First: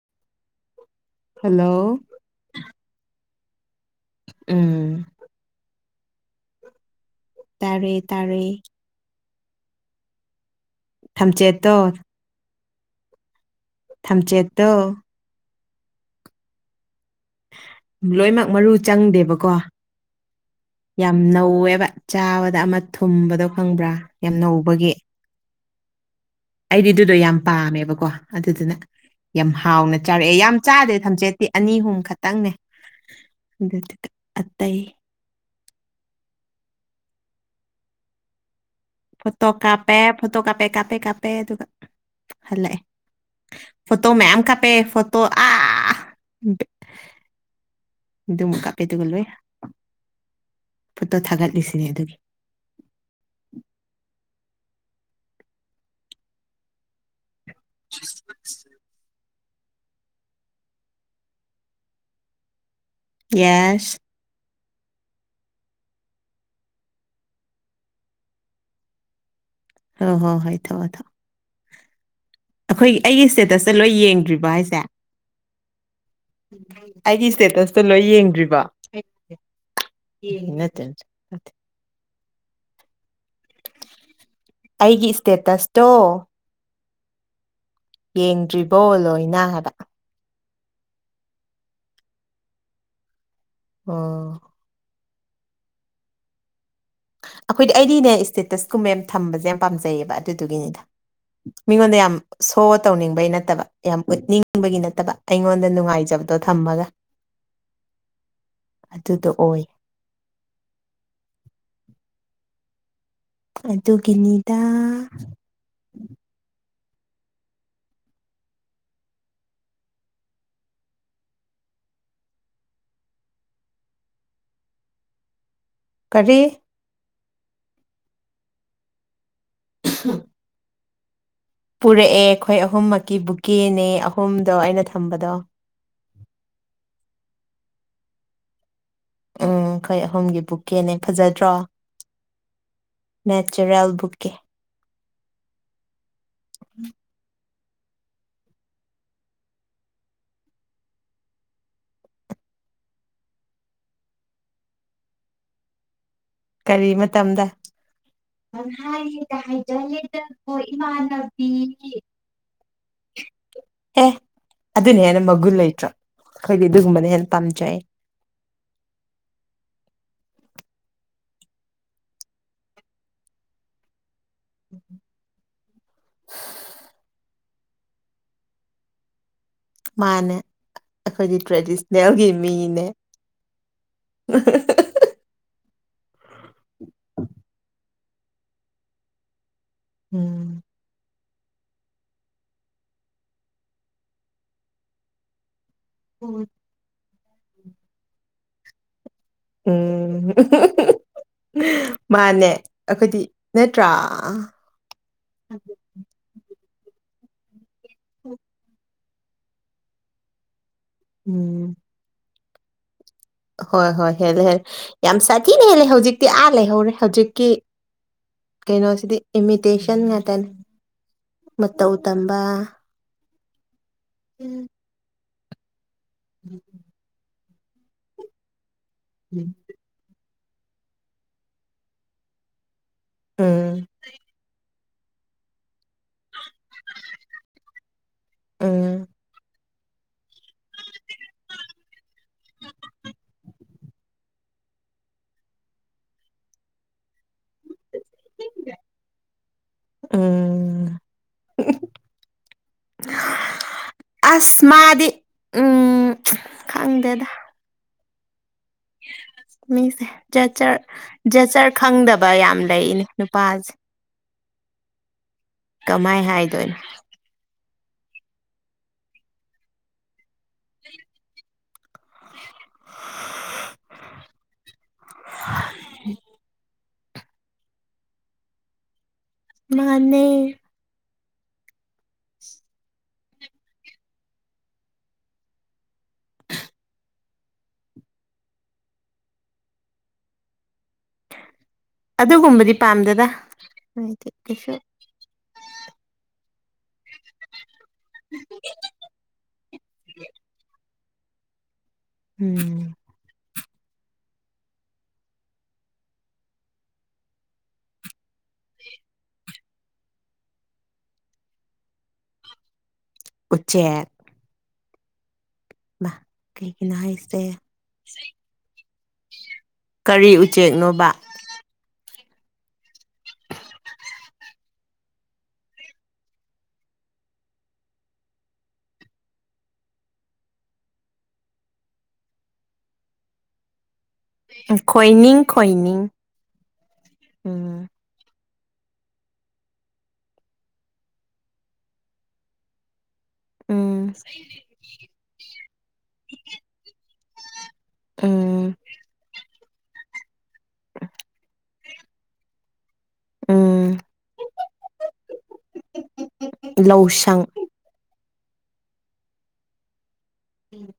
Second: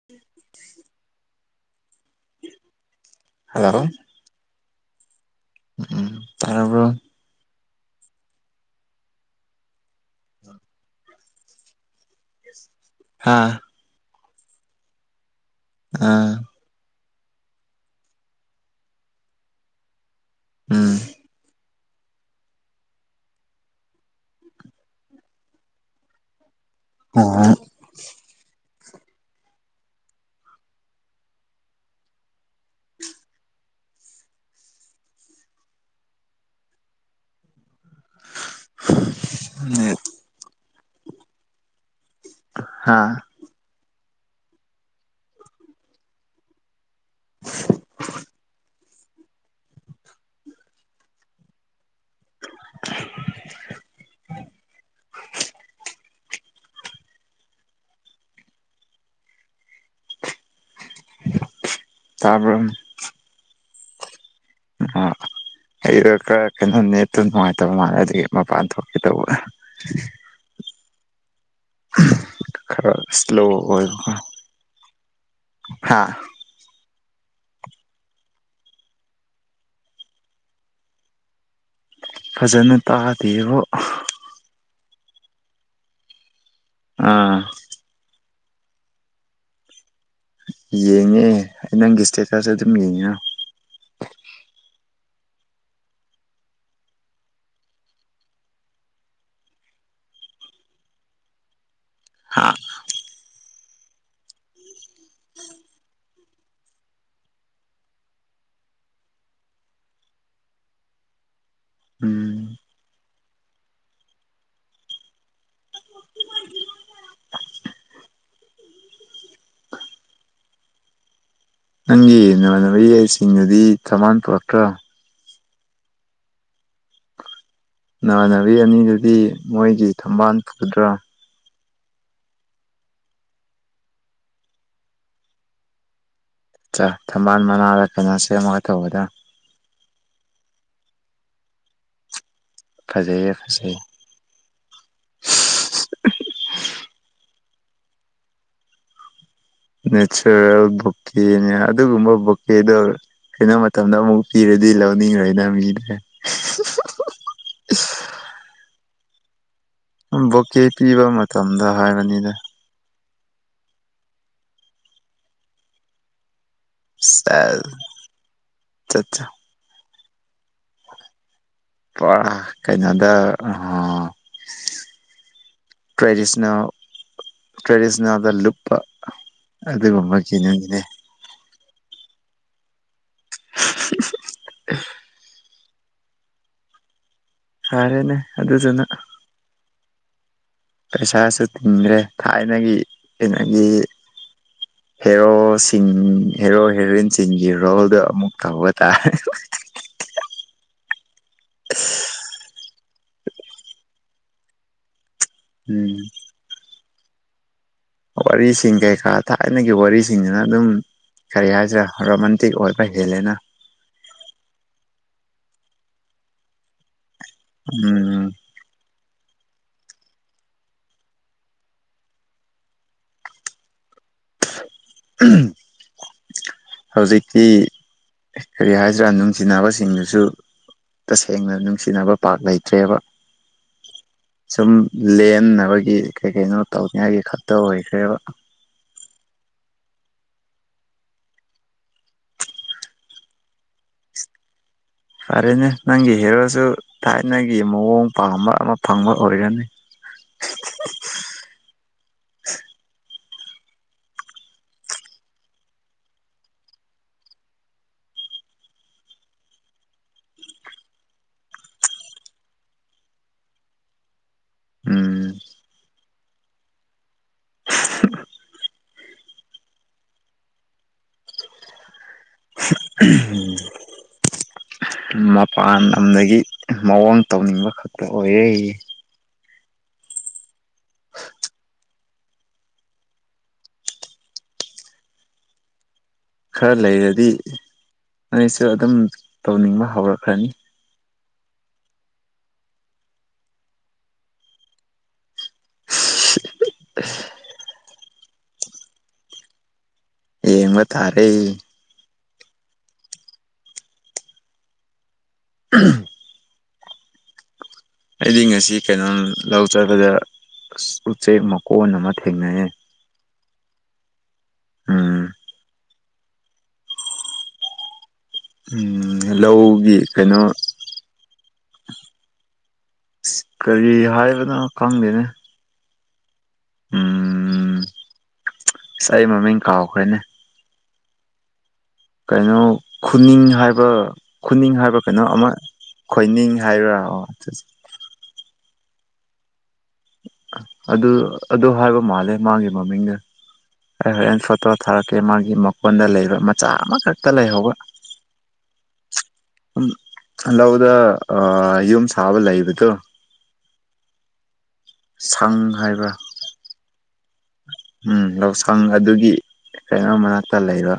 [unintelligible] hello hello ꯎꯝ ꯎꯝ ꯇꯥꯔꯕꯣ ꯇꯥꯔꯦ ꯇꯥꯔꯦ ꯊꯝꯆꯦꯠꯇꯣ ꯍꯥꯥ ꯊꯝꯆꯦꯠꯇꯣ ꯑꯥ ꯂꯣꯏꯃꯛ ꯃꯔꯨ ꯆꯪꯗꯦꯕꯀꯣ ꯎꯝ ꯌꯥꯝ ꯅꯧꯋꯦꯕ ꯆꯥꯕꯗ ꯑꯃ ꯊꯨꯝꯕꯗꯣ ꯈꯪꯕ꯭ꯔꯥ ꯌꯥꯝ ꯅꯧꯕꯒꯤ ꯑꯩꯗꯤ ꯑꯗꯨꯗꯣ ꯌꯥꯝ ꯑꯣ ꯄꯥꯝꯃꯦꯕꯀꯣ ꯑꯗꯨꯗꯨꯅ ꯌꯥꯝ ꯍꯥꯎꯅ ꯆꯥꯔꯛꯑꯦ ꯌꯥꯝ ꯆꯥꯗꯦ ꯊꯝꯆꯦꯠꯇꯤ ꯑꯅꯤ ꯑꯍꯨꯝ ꯈꯛꯇꯪꯅꯦ ꯑꯗꯨ ꯑꯠꯇꯩ ꯐꯣꯇꯣ ꯀꯥꯞꯄꯦ ꯅꯦꯠ ꯐꯣꯇꯣ ꯀꯥꯞꯄꯦ ꯀꯥꯞꯄꯦ ꯀꯥꯞꯄꯦ ꯑꯗꯨꯒ ꯍꯜꯂꯛꯑꯦ ꯍꯥ ꯐꯣꯇꯣ ꯃꯌꯥꯝ ꯀꯥꯞꯄꯦ ꯐꯣꯇꯣ ꯑ ꯗꯨꯝꯀ ꯄꯦꯗꯨꯒꯣꯜꯂꯨꯏ ꯐꯨꯠꯇꯣ ꯊꯥꯒꯠꯂꯤꯁꯤꯅꯦ ꯑꯗꯨꯒꯤ [unintelligible] [unintelligible] [unintelligible] ꯇꯥꯕ꯭ꯔ ꯌꯦꯁ ꯑ ꯑꯩꯗꯣ ꯈꯔ ꯀꯩꯅꯣ ꯅꯦꯠꯇꯨ ꯅꯨꯡꯉꯥꯏꯇꯕ ꯃꯥꯜꯂꯦ ꯑꯗꯨꯒꯤ ꯃꯄꯥꯟ ꯊꯣꯛꯀꯦ ꯇꯧꯕ ꯍꯣꯏ ꯍꯣꯏ ꯍꯣꯏ ꯊꯣꯛꯑꯣ ꯊꯣꯛꯑꯣ ꯈꯔ ꯑꯩꯒꯤ ꯁ꯭ꯂꯣ ꯏꯁꯇꯦꯇꯁꯇ ꯂꯣꯏ ꯑꯣꯏꯕꯀꯣ ꯌꯦꯡꯗ꯭ꯔꯤꯕ ꯍꯥꯏꯁꯦ ꯍꯥꯥ ꯑꯩꯒꯤ ꯏꯁꯇꯦꯇꯁꯇꯣ ꯂꯣꯏ ꯌꯦꯡꯗ꯭ꯔꯤꯕ [unintelligible] ꯅꯠꯇꯦ ꯅꯠꯇꯦ ꯅꯠꯇꯦ ꯐꯖꯅ ꯇꯥꯗꯦꯕꯣ ꯑꯩꯒꯤ ꯏꯁꯇꯦꯇꯁꯇꯣ ꯑꯥ ꯌꯦꯡꯗ꯭ꯔꯤꯕꯣ ꯂꯣꯏꯅ ꯍꯥꯏꯕ ꯌꯦꯡꯉꯦ ꯑꯩ ꯅꯪꯒꯤ ꯏꯁꯇꯦꯇꯁꯁꯦ ꯑꯗꯨꯝ ꯌꯦꯡꯉ ꯑꯣ ꯑꯩꯈꯣꯏꯗꯤ ꯑꯩꯗꯤꯅꯦ ꯏꯁꯇꯦꯇꯁꯀꯨꯝꯕ ꯌꯥꯝ ꯊꯝꯕꯁꯦ ꯌꯥꯝ ꯄꯥꯝꯖꯩꯌꯦꯕ ꯑꯗꯨꯗꯨꯒꯤꯅꯤꯗ ꯃꯤꯉꯣꯟꯗ ꯌꯥꯝ ꯍꯥ ꯁꯣ ꯇꯧꯅꯤꯡꯕꯩ ꯅꯠꯇꯕ ꯌꯥꯝ ꯎꯠꯅꯤꯡꯕꯒꯤ ꯅꯠꯇꯕ ꯑꯩꯉꯣꯟꯗ ꯅꯨꯡꯉꯥꯏꯖꯕꯗꯣ ꯊꯝꯃꯒ ꯑꯗꯨꯗꯣ ꯑꯣꯏ ꯎꯝ ꯑꯗꯨꯒꯤꯅꯤꯗꯥ ꯅꯪꯒꯤ ꯅꯃꯥꯟꯅꯕ ꯌꯥꯏꯁꯤꯡꯅꯗꯤ ꯀꯃꯥꯟ ꯇꯧꯔꯛꯇ꯭ꯔ ꯀꯔꯤ ꯅꯃꯥꯟꯅꯕꯤ ꯑꯅꯤꯗꯨꯗꯤ ꯃꯣꯏꯒꯤ ꯊꯝꯕꯥꯜ ꯄꯨꯒꯗ꯭ꯔꯥ ꯄꯨꯔꯛꯑꯦ ꯑꯩꯈꯣꯏ ꯑꯍꯨꯝꯃꯛꯀꯤ ꯕꯨꯛꯀꯦꯅꯦ ꯑꯍꯨꯝꯗꯣ ꯑꯩꯅ ꯊꯝꯕꯗꯣ ꯆꯥ ꯊꯝꯕꯥꯜ ꯃꯅꯥꯗ ꯐꯖꯟ ꯁꯦꯝꯃꯒ ꯇꯧꯕꯗ ꯎꯝ ꯑꯈꯣꯏ ꯑꯍꯨꯝꯒꯤ ꯕꯨꯛꯀꯦꯅꯦ ꯐꯖꯗ꯭ꯔꯣ ꯐꯖꯩꯌꯦ ꯐꯖꯩꯌꯦ ꯅꯦꯆꯔꯦꯜ ꯕꯨꯛ [unintelligible] [unintelligible] ꯅꯦꯆꯔꯦꯜ ꯕꯨꯛꯀꯦꯅꯦ ꯑꯗꯨꯒꯨꯝꯕ ꯕꯨꯛꯀꯦꯗꯣ ꯀꯩꯅꯣ ꯃꯇꯝꯗ ꯑꯃꯨꯛ ꯄꯤꯔꯗꯤ ꯂꯧꯅꯤꯡꯉꯣꯏꯅ ꯃꯤꯗꯦ ꯀꯔꯤ ꯃꯇꯝꯗ ꯕꯣꯀꯦ ꯄꯤꯕ ꯃꯇꯝꯗ ꯍꯥꯏꯕꯅꯤꯗ ꯑꯦ ꯑꯗꯨꯅ ꯍꯦꯟꯅ ꯃꯒꯨꯟ ꯂꯩꯇ꯭ꯔꯣ ꯑꯩꯈꯣꯏꯗꯤ ꯑꯗꯨꯒꯨꯝꯕꯅ ꯍꯦꯟꯅ ꯄꯥꯝꯖꯩ ꯆꯥꯠꯆꯥ ꯄ ꯀꯩꯅꯣꯗ ꯑ ꯇ꯭ꯔꯦꯗꯤꯁ‍꯭ꯅꯦꯜ ꯇ꯭ꯔꯦꯗꯤꯁ꯭ꯅꯦꯜꯗ ꯂꯨꯞꯄ ꯑꯗꯨꯒꯨꯝꯕꯒꯤꯅꯟꯅꯦ ꯑꯈꯣꯏꯒꯤ ꯇ꯭ꯔꯦꯗꯤꯁ꯭ꯅꯦꯜꯒꯤ ꯃꯤꯅꯦ ꯁꯥꯔꯦꯅꯦ ꯑꯗꯨꯗꯨꯅ ꯎꯝ ꯄꯩꯁꯥꯁꯨ ꯇꯤꯡꯗ꯭ꯔꯦ ꯊꯥꯏꯅꯒꯤ ꯀꯩꯅꯒꯤ ꯍꯦꯔꯣꯁ ꯏꯪ ꯍꯦꯔꯣ ꯍꯦꯔꯣꯏꯟꯁꯤꯡꯒꯤ ꯔꯣꯜꯗ ꯑꯃꯨꯛ ꯇꯧꯕ ꯇꯥꯔꯦ ꯎꯝ ꯃꯥꯅꯦ ꯑꯈꯣꯏꯗꯤ ꯅꯠꯇ꯭ꯔꯥ ꯎꯝ ꯋꯥꯔꯤꯁꯤꯡ ꯀꯩꯀꯥ ꯊꯥꯏꯅꯒꯤ ꯋꯥꯔꯤꯁꯤꯡꯁꯤꯅ ꯑꯗꯨꯝ ꯀꯔꯤ ꯎꯝ ꯍꯥꯏꯁꯤꯔꯥ ꯔꯣꯃꯥꯟꯇꯤꯛ ꯑꯣꯏꯕ ꯍꯦꯜꯂꯦꯅ ꯍꯣꯏ ꯍꯣꯏ ꯍꯦꯜꯂꯦ ꯍꯦꯜꯂꯦ ꯌꯥꯝ ꯁꯥꯊꯤꯅ ꯍꯦꯜꯂꯦ ꯍꯧꯖꯤꯛꯇꯤ ꯑꯥ ꯂꯩꯍꯧꯔꯦ ꯍꯧꯖꯤꯛꯀꯤ ꯎꯝ ꯀꯩꯅꯣꯁꯤꯗꯤ ꯏꯃꯤꯇꯦꯁꯟ ꯉꯥꯛꯇꯅꯤ ꯃꯇꯧ ꯇꯝꯕ ꯎꯝ [unintelligible] [inaudible] ꯍꯧꯖꯤꯛꯇꯤ ꯀꯔꯤ ꯍꯥꯏꯁꯤꯔꯥ ꯅꯨꯡꯁꯤꯅꯕꯁꯤꯡꯅꯁꯨ ꯇꯁꯦꯡꯅ ꯅꯨꯡꯁꯤꯅꯕ ꯄꯥꯛ ꯂꯩꯇ꯭ꯔꯦꯕ ꯎꯝ ꯑꯗꯨꯝ ꯂꯦꯟꯅꯕꯒꯤ ꯀꯩ ꯀꯩꯅꯣ ꯇꯧꯅꯤꯡꯉꯥꯏꯒꯤ ꯈꯛꯇ ꯑꯣꯏꯈ꯭ꯔꯦꯕ ꯎꯝ ꯐꯔꯦꯅꯦ ꯅꯪꯒꯤ ꯍꯦꯔꯣꯁꯨ ꯊꯥꯏꯅꯒꯤ ꯃꯑꯣꯡ ꯄꯥꯝꯕ ꯑꯃ ꯐꯪꯕ ꯑꯣꯏꯔꯅꯤ ꯎꯝ ꯑꯁ ꯃꯥꯗꯤ ꯎꯝ ꯈꯪꯗꯦꯗ ꯃꯤꯁꯦ ꯖꯠ ꯖ꯭ꯔꯠ ꯖꯥꯖ꯭ꯔꯠ ꯈꯪꯗꯕ ꯌꯥꯝ ꯂꯩꯅꯦ ꯅꯨꯄꯥꯁꯦ ꯎꯝ ꯀꯃꯥꯏ ꯍꯥꯏꯗꯣꯏꯅꯣ [unintelligible] ꯃꯄꯥꯟ ꯂꯝꯗꯒꯤ ꯃꯑꯣꯡ ꯇꯧꯅꯤꯡꯕ ꯈꯛꯇ ꯑꯣꯏꯌꯦ ꯃꯥꯅꯦ ꯈꯔ ꯂꯩꯔꯗꯤ ꯅꯩꯁꯨ ꯑꯗꯨꯝ ꯇꯧꯅꯤꯡꯕ ꯍꯧꯔꯛꯈ꯭ꯔꯅꯤ ꯑꯗꯨꯒꯨꯝꯕꯗꯤ ꯄꯥꯝꯗꯦꯗ ꯑꯩꯗꯤ ꯀꯩꯁꯨ [unintelligible] ꯌꯦꯡꯕ ꯇꯔꯦ ꯎꯝ [inaudible] ꯑꯩꯗꯤ ꯉꯁꯤ ꯀꯩꯅꯣꯝ ꯂꯧ ꯆꯠꯄꯗ ꯎꯆꯦꯛ ꯃꯀꯣꯟ ꯑꯃ ꯊꯦꯡꯅꯩꯌꯦ ꯎꯆꯦꯛ ꯎꯝ ꯃꯥ ꯀꯩꯒꯤꯅꯣ ꯍꯥꯏꯁꯦ ꯂꯧꯒꯤ ꯀꯔꯤ ꯀꯩꯅꯣ ꯎꯆꯦꯛꯅꯣꯕ ꯑ ꯀꯔꯤ ꯍꯥꯏꯕꯅꯣ ꯈꯪꯗꯦꯅꯦ ꯎꯝ ꯑꯁ ꯑꯩ ꯃꯃꯤꯡ ꯀꯥꯎꯈ꯭ꯔꯦꯅꯦ ꯀꯩꯅꯣ ꯈꯨꯅꯤꯡ ꯍꯥꯏꯕ ꯈꯨꯅꯤꯡ ꯍꯥꯏꯕ ꯀꯩꯅꯣ ꯈꯣꯏꯅꯤꯡ ꯑꯃ ꯈꯣꯏꯅꯤꯡ ꯈꯣꯏꯅꯤꯡ ꯍꯥꯏꯕ꯭ꯔꯥ ꯑꯣ ꯎꯝ ꯑꯗꯨ ꯑꯗꯨ ꯍꯥꯏꯕ ꯃꯥꯜꯂꯦ ꯃꯥꯒꯤ ꯃꯃꯤꯡꯗ ꯎꯝ ꯑꯩ ꯍꯔꯦꯟ ꯐꯠꯇꯣ ꯊꯥꯔꯛꯀꯦ ꯃꯥꯒꯤ ꯃꯀꯣꯟꯗ ꯂꯩꯕ ꯃꯆꯥ ꯑꯃꯈꯛꯇ ꯂꯩꯍꯧꯕ ꯎꯝ ꯎ ꯂꯧꯗ ꯌꯨꯝ ꯁꯥꯕ ꯂꯩꯕꯗꯣ ꯎꯝ ꯁꯪ ꯍꯥꯏꯕ ꯂꯧꯁꯪ ꯎꯝ ꯂꯧꯎꯁꯪ ꯑꯗꯨꯒꯤ ꯀꯩꯅꯣꯝꯃ ꯀ ꯂꯩꯕ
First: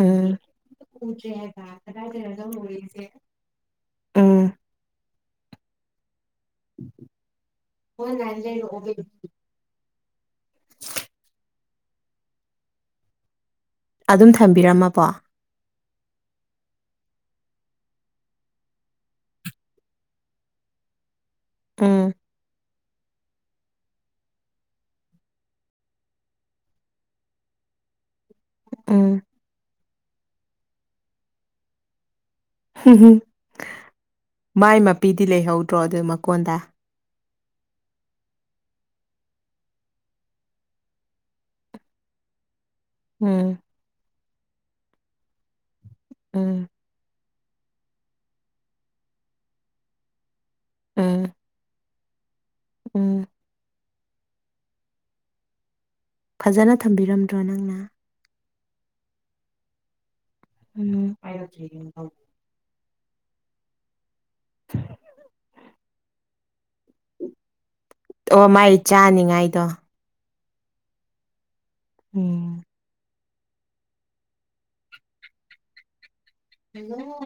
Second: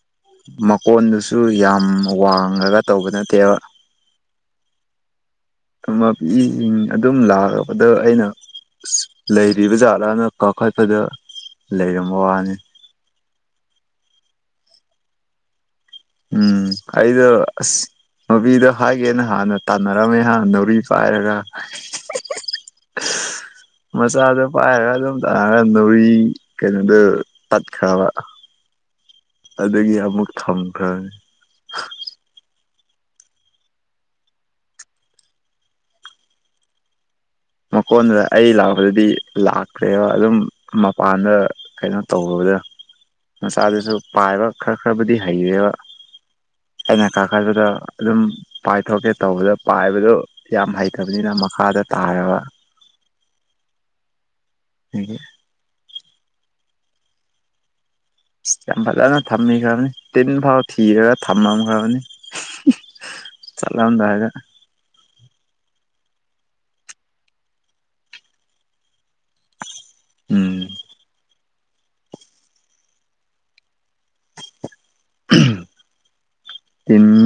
ꯎꯝ ꯃꯀꯣꯟꯗꯨꯁꯨ ꯌꯥꯝ ꯋꯥꯡꯉꯒ ꯇꯧꯕ ꯅꯠꯇꯦꯕ ꯎꯝ ꯊ ꯃꯕꯤꯁꯤꯡ ꯑꯗꯨꯝ ꯂꯥꯛꯔꯕꯗ ꯑꯩꯅ ꯑ ꯂꯩꯔꯤꯕ ꯖꯥꯠꯂꯅ ꯀꯥꯈꯠꯄꯗ ꯂꯩꯔꯝꯕ ꯋꯥꯅꯤ ꯑꯗꯨꯝ ꯊꯝꯕꯤꯔꯝꯃꯕꯣ ꯎꯝ ꯑꯩꯗꯣ ꯑꯁ ꯃꯣꯕꯤꯗꯣ ꯍꯥꯏꯒꯦꯅ ꯍꯥꯟꯅ ꯇꯥꯟꯅꯔꯝꯃꯦ ꯍꯥꯟꯅ ꯅꯥꯎꯔꯤ ꯄꯥꯏꯔꯒ ꯎꯝ [inaudible] ꯃꯆꯥꯗꯣ ꯄꯥꯏꯔꯒ ꯑꯗꯨꯝ ꯇꯥꯔꯒ ꯧꯔꯤ ꯀꯩꯅꯣꯗꯨꯣ ꯇꯠꯈ꯭ꯔꯕ ꯎꯝ ꯑꯗꯒꯤ ꯑꯃꯨꯛ ꯊꯝꯈ꯭ꯔꯅꯤ ꯎꯝ ꯃꯥꯏ ꯃꯄꯤꯗꯤ ꯂꯩꯍꯧꯗ꯭ꯔꯣ ꯑꯗꯨ ꯃꯀꯣꯟꯗ ꯃꯀꯣꯟꯗꯨꯗ ꯑꯩ ꯂꯥꯛꯄꯗꯗꯤ ꯂꯥꯛꯇ꯭ꯔꯦꯕ ꯑꯗꯨꯝ ꯃꯄꯥꯟꯗ ꯀꯩꯅꯣ ꯇꯧꯔꯨꯕꯗ ꯎꯝ ꯃꯆꯥꯗꯨꯁꯨ ꯄꯥꯏꯕ ꯈꯔ ꯈꯔꯕꯨꯗꯤ ꯍꯩꯔꯦꯕ ꯎꯝ ꯑꯩꯅ ꯀꯥꯈꯠꯄꯗ ꯑꯗꯨꯝ ꯄꯥꯏꯊꯣꯛꯀꯦ ꯇꯧꯕꯗ ꯄꯥꯏꯕꯗꯨ ꯌꯥꯝ ꯎꯝ ꯍꯩꯇꯕꯅꯤꯅ ꯃꯈꯥꯗ ꯇꯥꯔꯒ ꯎꯝ ꯍꯗꯤ ꯐꯖꯅ ꯊꯝꯕꯤꯔꯝꯗ꯭ꯔꯣ ꯅꯪꯅ ꯌꯥꯝ ꯐꯖꯅ ꯊꯝꯃꯤ ꯈꯕꯅꯤ ꯇꯤꯟ ꯐꯥꯎ ꯊꯤꯑꯒ ꯎꯝ ꯊꯝꯃꯝ ꯈꯕꯅꯤ ꯆꯠꯂꯝꯑꯗꯥ ꯍꯥꯏꯒ [inaudible] [inaudible] ꯑꯣ ꯃꯥꯏ ꯆꯥꯅꯤꯡꯉꯥꯏꯗꯣ ꯎꯝ ꯎꯝ ꯎꯍꯨꯝ ꯍꯜꯂꯣ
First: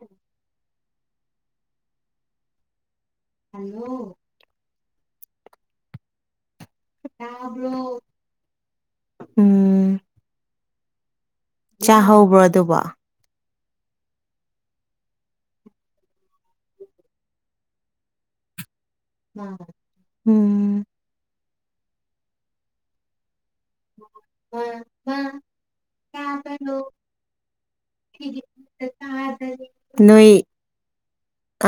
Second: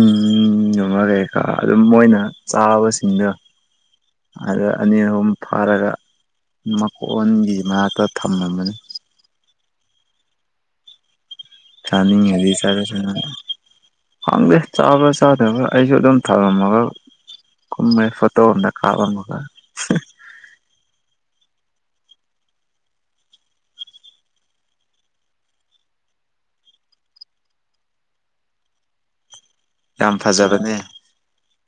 ꯅꯃ ꯀꯩꯀꯥ ꯑꯗꯨꯝ ꯃꯣꯏꯅ ꯆꯥꯕꯁꯤꯡꯗꯣ ꯍꯜꯂꯣ ꯍꯥꯜꯂꯛꯑꯅꯤ ꯑꯍꯨꯝ ꯐꯥꯔꯒ ꯃꯀꯣꯟꯒꯤ ꯇꯥꯕ꯭ꯔꯣ ꯃꯅꯥꯛꯇ ꯊꯝꯂꯝꯃꯅꯤ ꯎꯝ ꯆꯥꯅꯤꯡ ꯑꯦ ꯆꯥꯍꯧꯕ꯭ꯔꯣ ꯍꯥꯏꯗꯤ ꯑꯗꯨꯕꯣ ꯆꯖꯥ ꯁꯅꯨꯅꯥ ꯍꯪꯗꯦ ꯆꯥꯕ꯭ꯔꯥ ꯆꯥꯗꯕ꯭ꯔꯥ ꯑꯩꯁꯨ ꯑꯗꯨꯝ ꯊꯝꯂꯝꯃꯒ ꯀꯨꯝꯃꯦ ꯐꯣꯇꯣ ꯑꯝꯗ ꯀꯥꯞꯄ ꯑꯃꯥ ꯎꯝ [unintelligible] ꯇꯕꯔꫭ ꯑꯩꯗꯤ ꯑꯃꯇꯥ ꯇꯗꯔꯦ [unintelligible] ꯌꯥꯝ ꯅꯣꯏ ꯐꯖꯕꯅꯦ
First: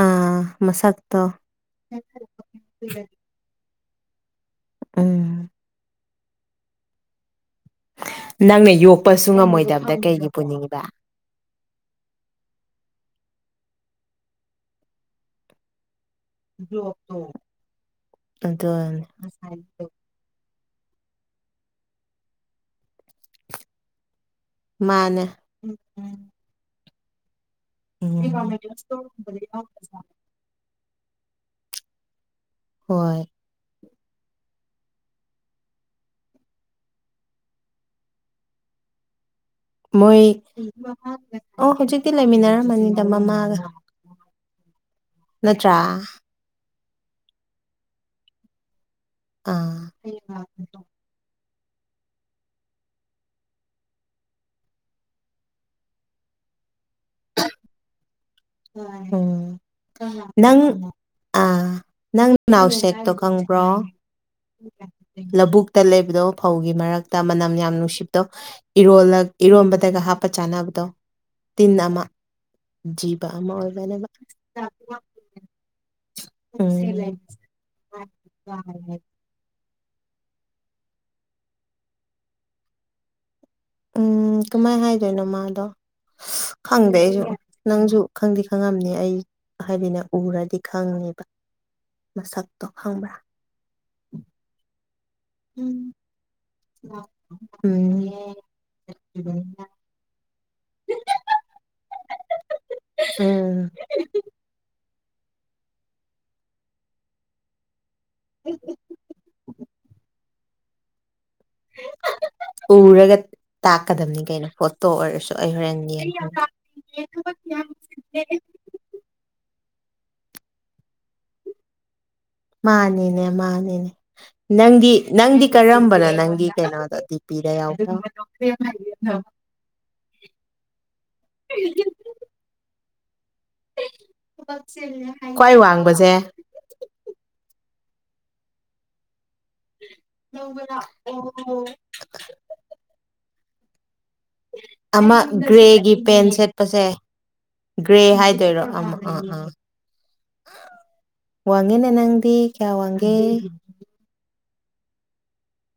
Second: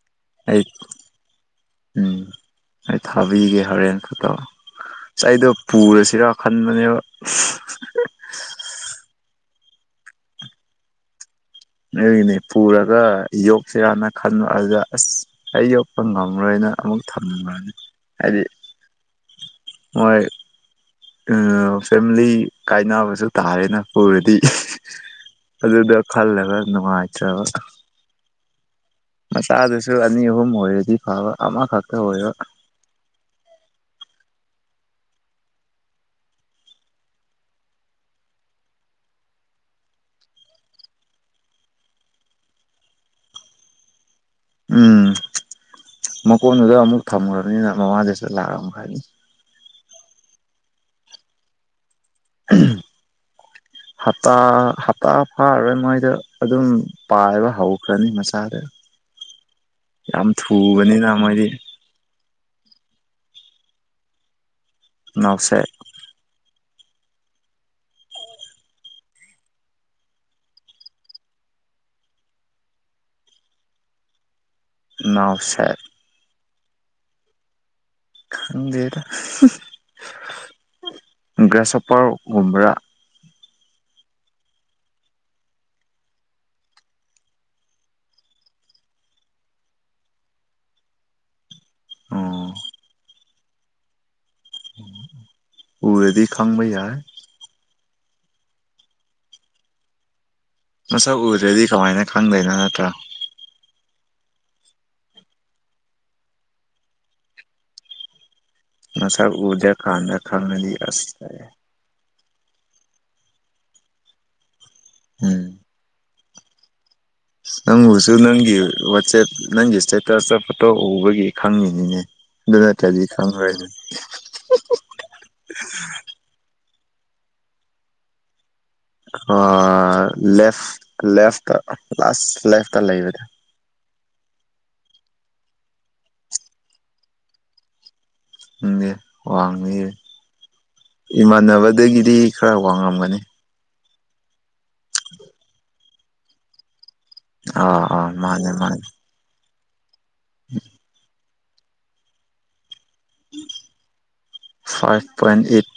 ꯑ ꯑꯩ ꯃꯁꯥꯛꯇꯣ [unintelligible] ꯊꯕꯤꯒꯤ ꯍꯣꯔꯦꯟ ꯐꫭꯇꯣ ꯎꯝ ꯑꯩꯗꯣ ꯄꯨꯔꯁꯤꯔꯥ ꯈꯟꯕꯅꯦꯕ ꯅꯪꯅ ꯌꯣꯛꯄꯁꯨ ꯉꯝꯃꯣꯏꯗꯕꯗ ꯀꯩꯒꯤ ꯄꯨꯅꯤꯡꯉꯤꯕ ꯅꯣꯏꯒꯤꯅꯤ ꯄꯨꯔꯒ ꯌꯣꯛꯁꯤꯔꯅ ꯈꯟꯕ ꯑꯗꯨꯗ ꯑꯁ ꯑꯩ ꯌꯣꯛ ꯄ ꯉꯝꯃꯔꯣꯏꯅ ꯑꯃꯨꯛ ꯊꯝꯂꯝꯅꯤ ꯍꯥꯏꯗꯤ ꯑꯗꯨꯅꯦ ꯃꯣꯏ ꯎꯝ ꯐꯦꯃꯤꯂꯤ ꯀꯥꯏꯅꯕꯁꯨ ꯇꯥꯔꯦꯅ ꯎꯔꯗꯤ ꯃꯥꯅꯦ ꯑꯗꯨꯗ ꯈꯜꯂꯒ ꯅꯨꯡꯉꯥꯏꯇꯥꯔꯕ [inaudible] ꯃꯆꯥꯗꯨꯁꯨ ꯑꯅꯤ ꯑꯍꯨꯝ ꯑꯣꯏꯔꯗꯤ ꯐꯕ ꯑꯃꯈꯛꯇ ꯑꯣꯏꯕ ꯍꯣꯏ ꯃꯣꯏ ꯑꯣ ꯍꯧꯖꯤꯛꯇꯤ ꯂꯩꯃꯤꯟꯅꯔꯝꯃꯅꯤꯗ ꯃꯃꯥꯒ ꯎꯝ ꯅꯠꯇ꯭ꯔꯥ ꯃꯀꯣꯟꯗꯨꯗ ꯑꯃꯨꯛ ꯊꯝꯈ꯭ꯔꯕꯅꯤꯅ ꯃꯃꯥꯡꯗꯨꯁꯨ ꯂꯥꯛꯑꯝ ꯈꯔꯅꯤ ꯑꯥ [inaudible] ꯍꯇꯥ ꯍꯇꯥ ꯐꯥꯔꯔꯣꯏ ꯃꯣꯏꯗ ꯑꯗꯨꯝ ꯄꯥꯏꯕ ꯍꯧ ꯊꯣꯛꯈ꯭ꯔꯅꯤ ꯃꯆꯥꯗꯣ ꯎꯝ ꯌꯥꯝ ꯊꯨꯕꯅꯤꯅ ꯃꯣꯏꯗꯤ ꯎꯅꯥꯎꯁꯦꯛꯇꯣ ꯈꯪꯕ꯭ꯔꯣ ꯂꯧ ꯅꯥꯎꯁꯦꯠ ꯕꯨꯛꯇ ꯂꯩꯕꯗꯣ ꯐꯧꯒꯤ ꯃꯔꯛꯇ ꯃꯅꯝ ꯌꯥꯝ ꯅꯨꯡꯁꯤꯕꯗꯣ ꯏꯔꯣꯟꯂꯥ ꯏꯔꯣꯟꯕꯗꯒ ꯍꯥꯞꯄ ꯆꯥꯅꯕꯗꯣ ꯇꯤꯟ ꯑꯃ ꯖꯤꯕ ꯑꯃ ꯑꯣꯏꯕꯅꯦꯕ ꯅꯧ ꯁꯦꯠ ꯎꯝ ꯈꯪꯗꯦꯗ ꯒ꯭ꯔꯥꯁ ꯑꯣꯄꯥꯔꯒꯨꯝꯕ꯭ꯔꯥ ꯎꯝ ꯀꯃꯥꯏꯅ ꯍꯥꯏꯗꯣꯏꯅꯣ ꯃꯥꯗꯣ ꯈꯪꯗꯦ ꯑꯩꯁꯨ ꯅꯪꯁꯨ ꯈꯪꯗꯤ ꯈꯪꯉꯝꯅꯤ ꯑꯩ ꯍꯥꯏꯕꯤꯅ ꯎꯔꯗꯤ ꯈꯪꯅꯤꯕ ꯑꯣ ꯃꯁꯛꯇꯣ ꯈꯪꯕ꯭ꯔꯥ ꯎꯝ ꯎꯝ ꯎꯝ [unintelligible] ꯃꯁꯛ ꯎꯗ꯭ꯔꯗꯤ ꯀꯃꯥꯏꯅ ꯈꯪꯗꯣꯏꯅꯣ ꯅꯠꯇ꯭ꯔ ꯎꯝ [unintelligible] ꯃꯁꯥꯛ ꯎꯗꯔ ꯀꯥꯟꯗ ꯈꯪꯉꯗꯤ ꯑꯁ [unintelligible] ꯎꯔꯒ ꯇꯥꯛꯀꯗꯕꯅꯤ ꯀꯩꯅꯣ ꯐꯣꯇꯣ ꯑꯣꯏꯔꯁꯨ ꯎꯝ ꯑꯩ ꯍꯣꯔꯦꯟ ꯌꯦꯡꯒꯦ ꯅꯪꯕꯨꯁꯨ ꯅꯪꯒꯤ ꯋꯥꯆꯦꯞ ꯅꯪꯒꯤ ꯏꯁꯇꯦꯇꯁꯇꫭ ꯐꯣꯇꯣ ꯎꯕꯒꯤ ꯈꯪꯉꯤꯅꯤꯅꯦ ꯑꯗꯨ ꯇꯥꯠꯇꯔꯗꯤ ꯃꯥꯅꯤꯅꯦ ꯈꯪꯉꯔꫭꯏ ꯃꯥꯅꯤꯅꯦ ꯅꯪꯗꯤ ꯅꯪꯗꯤ ꯀꯔꯝꯕꯅꯣ ꯅꯪꯒꯤ ꯀꯩꯅꯣꯗꯣ ꯗꯤ ꯄꯤꯗ ꯌꯥꯎꯒꯨꯝ ꯑꯥ ꯂꯦꯐ ꯂꯦꯐꯇ ꯂꯥꯁ ꯂꯦꯐꯇ ꯂꯩꯕꯗꫭ [unintelligible] ꯈ꯭ꯋꯥꯏ ꯋꯥꯡꯕꯁꯦ ꯈꯪꯗꯦ ꯋꯥꯡꯉꯝꯒꯅꯤ ꯏꯃꯥꯟꯅꯕꯗꯒꯤꯗꯤ ꯈꯔ ꯋꯥꯡꯉꯝꯒꯅꯤ ꯑꯃ ꯒ꯭ꯔꯦꯒꯤ ꯄꯦꯟ ꯁꯦꯠꯄꯁꯦ ꯑꯥ ꯒ꯭ꯔꯦ ꯑꯥ ꯍꯥꯏꯗꯣꯏꯔꯣ ꯑꯃ ꯑ ꯑꯥ ꯎꯝ ꯋꯥꯡꯉꯦꯅꯦ ꯅꯪꯗꯤ ꯀꯌꯥ ꯋꯥꯡꯒꯦ ꯐꯥꯏꯚ ꯄꯣꯏꯟ ꯑꯦꯠ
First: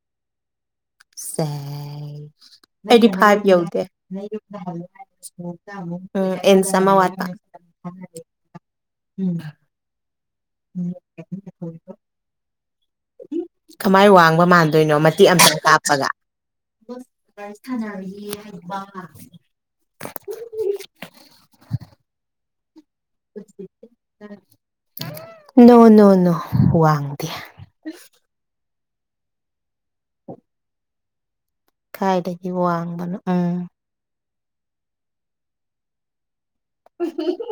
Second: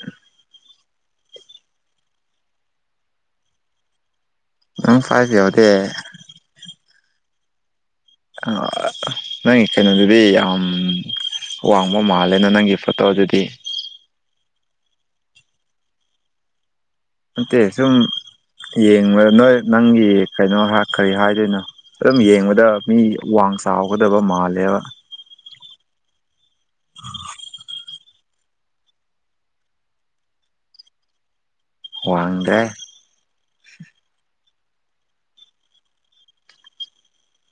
ꯁꯦ ꯑꯩꯇꯤ ꯐꯥꯏꯚ ꯌꯧꯗꯦ ꯅꯪ ꯐꯥꯏꯚ ꯎꯝ ꯌꯧꯗꯦ ꯑꯦꯟ ꯁꯃ ꯋꯥ ꯑ ꯅꯪ ꯀꯩꯅꯣ ꯑꯗꯨꯗꯤ ꯌꯥꯝ ꯋꯥꯡꯕ ꯃꯥꯜꯂꯦꯅ ꯅꯪꯒꯤ ꯐꯣꯇꯣ ꯑꯗꯨꯗꯤ ꯀꯃꯥꯏ ꯋꯥꯡꯕ ꯃꯥꯟꯗꯣꯏꯅꯣ ꯃꯇꯦꯛ ꯑꯃꯝꯇꯪ ꯀꯥꯞꯄꯒ ꯅꯠꯇꯦ ꯁꯨꯝ ꯌꯦꯡꯕꯗ ꯅꯣꯏ ꯅꯪꯒꯤ ꯀꯩꯅꯣ ꯀꯔꯤ ꯍꯥꯏꯗꯣꯏꯅꯣ ꯑꯗꯨꯝ ꯌꯦꯡꯕꯗ ꯃꯤ ꯋꯥꯡ ꯆꯥꯎꯒꯗꯕ ꯃꯥꯜꯂꯦꯕ ꯅꯣꯅꯣꯅꯣ ꯋꯥꯡꯗꯦ ꯀꯥꯏꯗꯒꯤ ꯋꯥꯡꯗ꯭ꯔꯦ ꯋꯥꯡꯕꯅꯣ ꯎꯝ ꯎ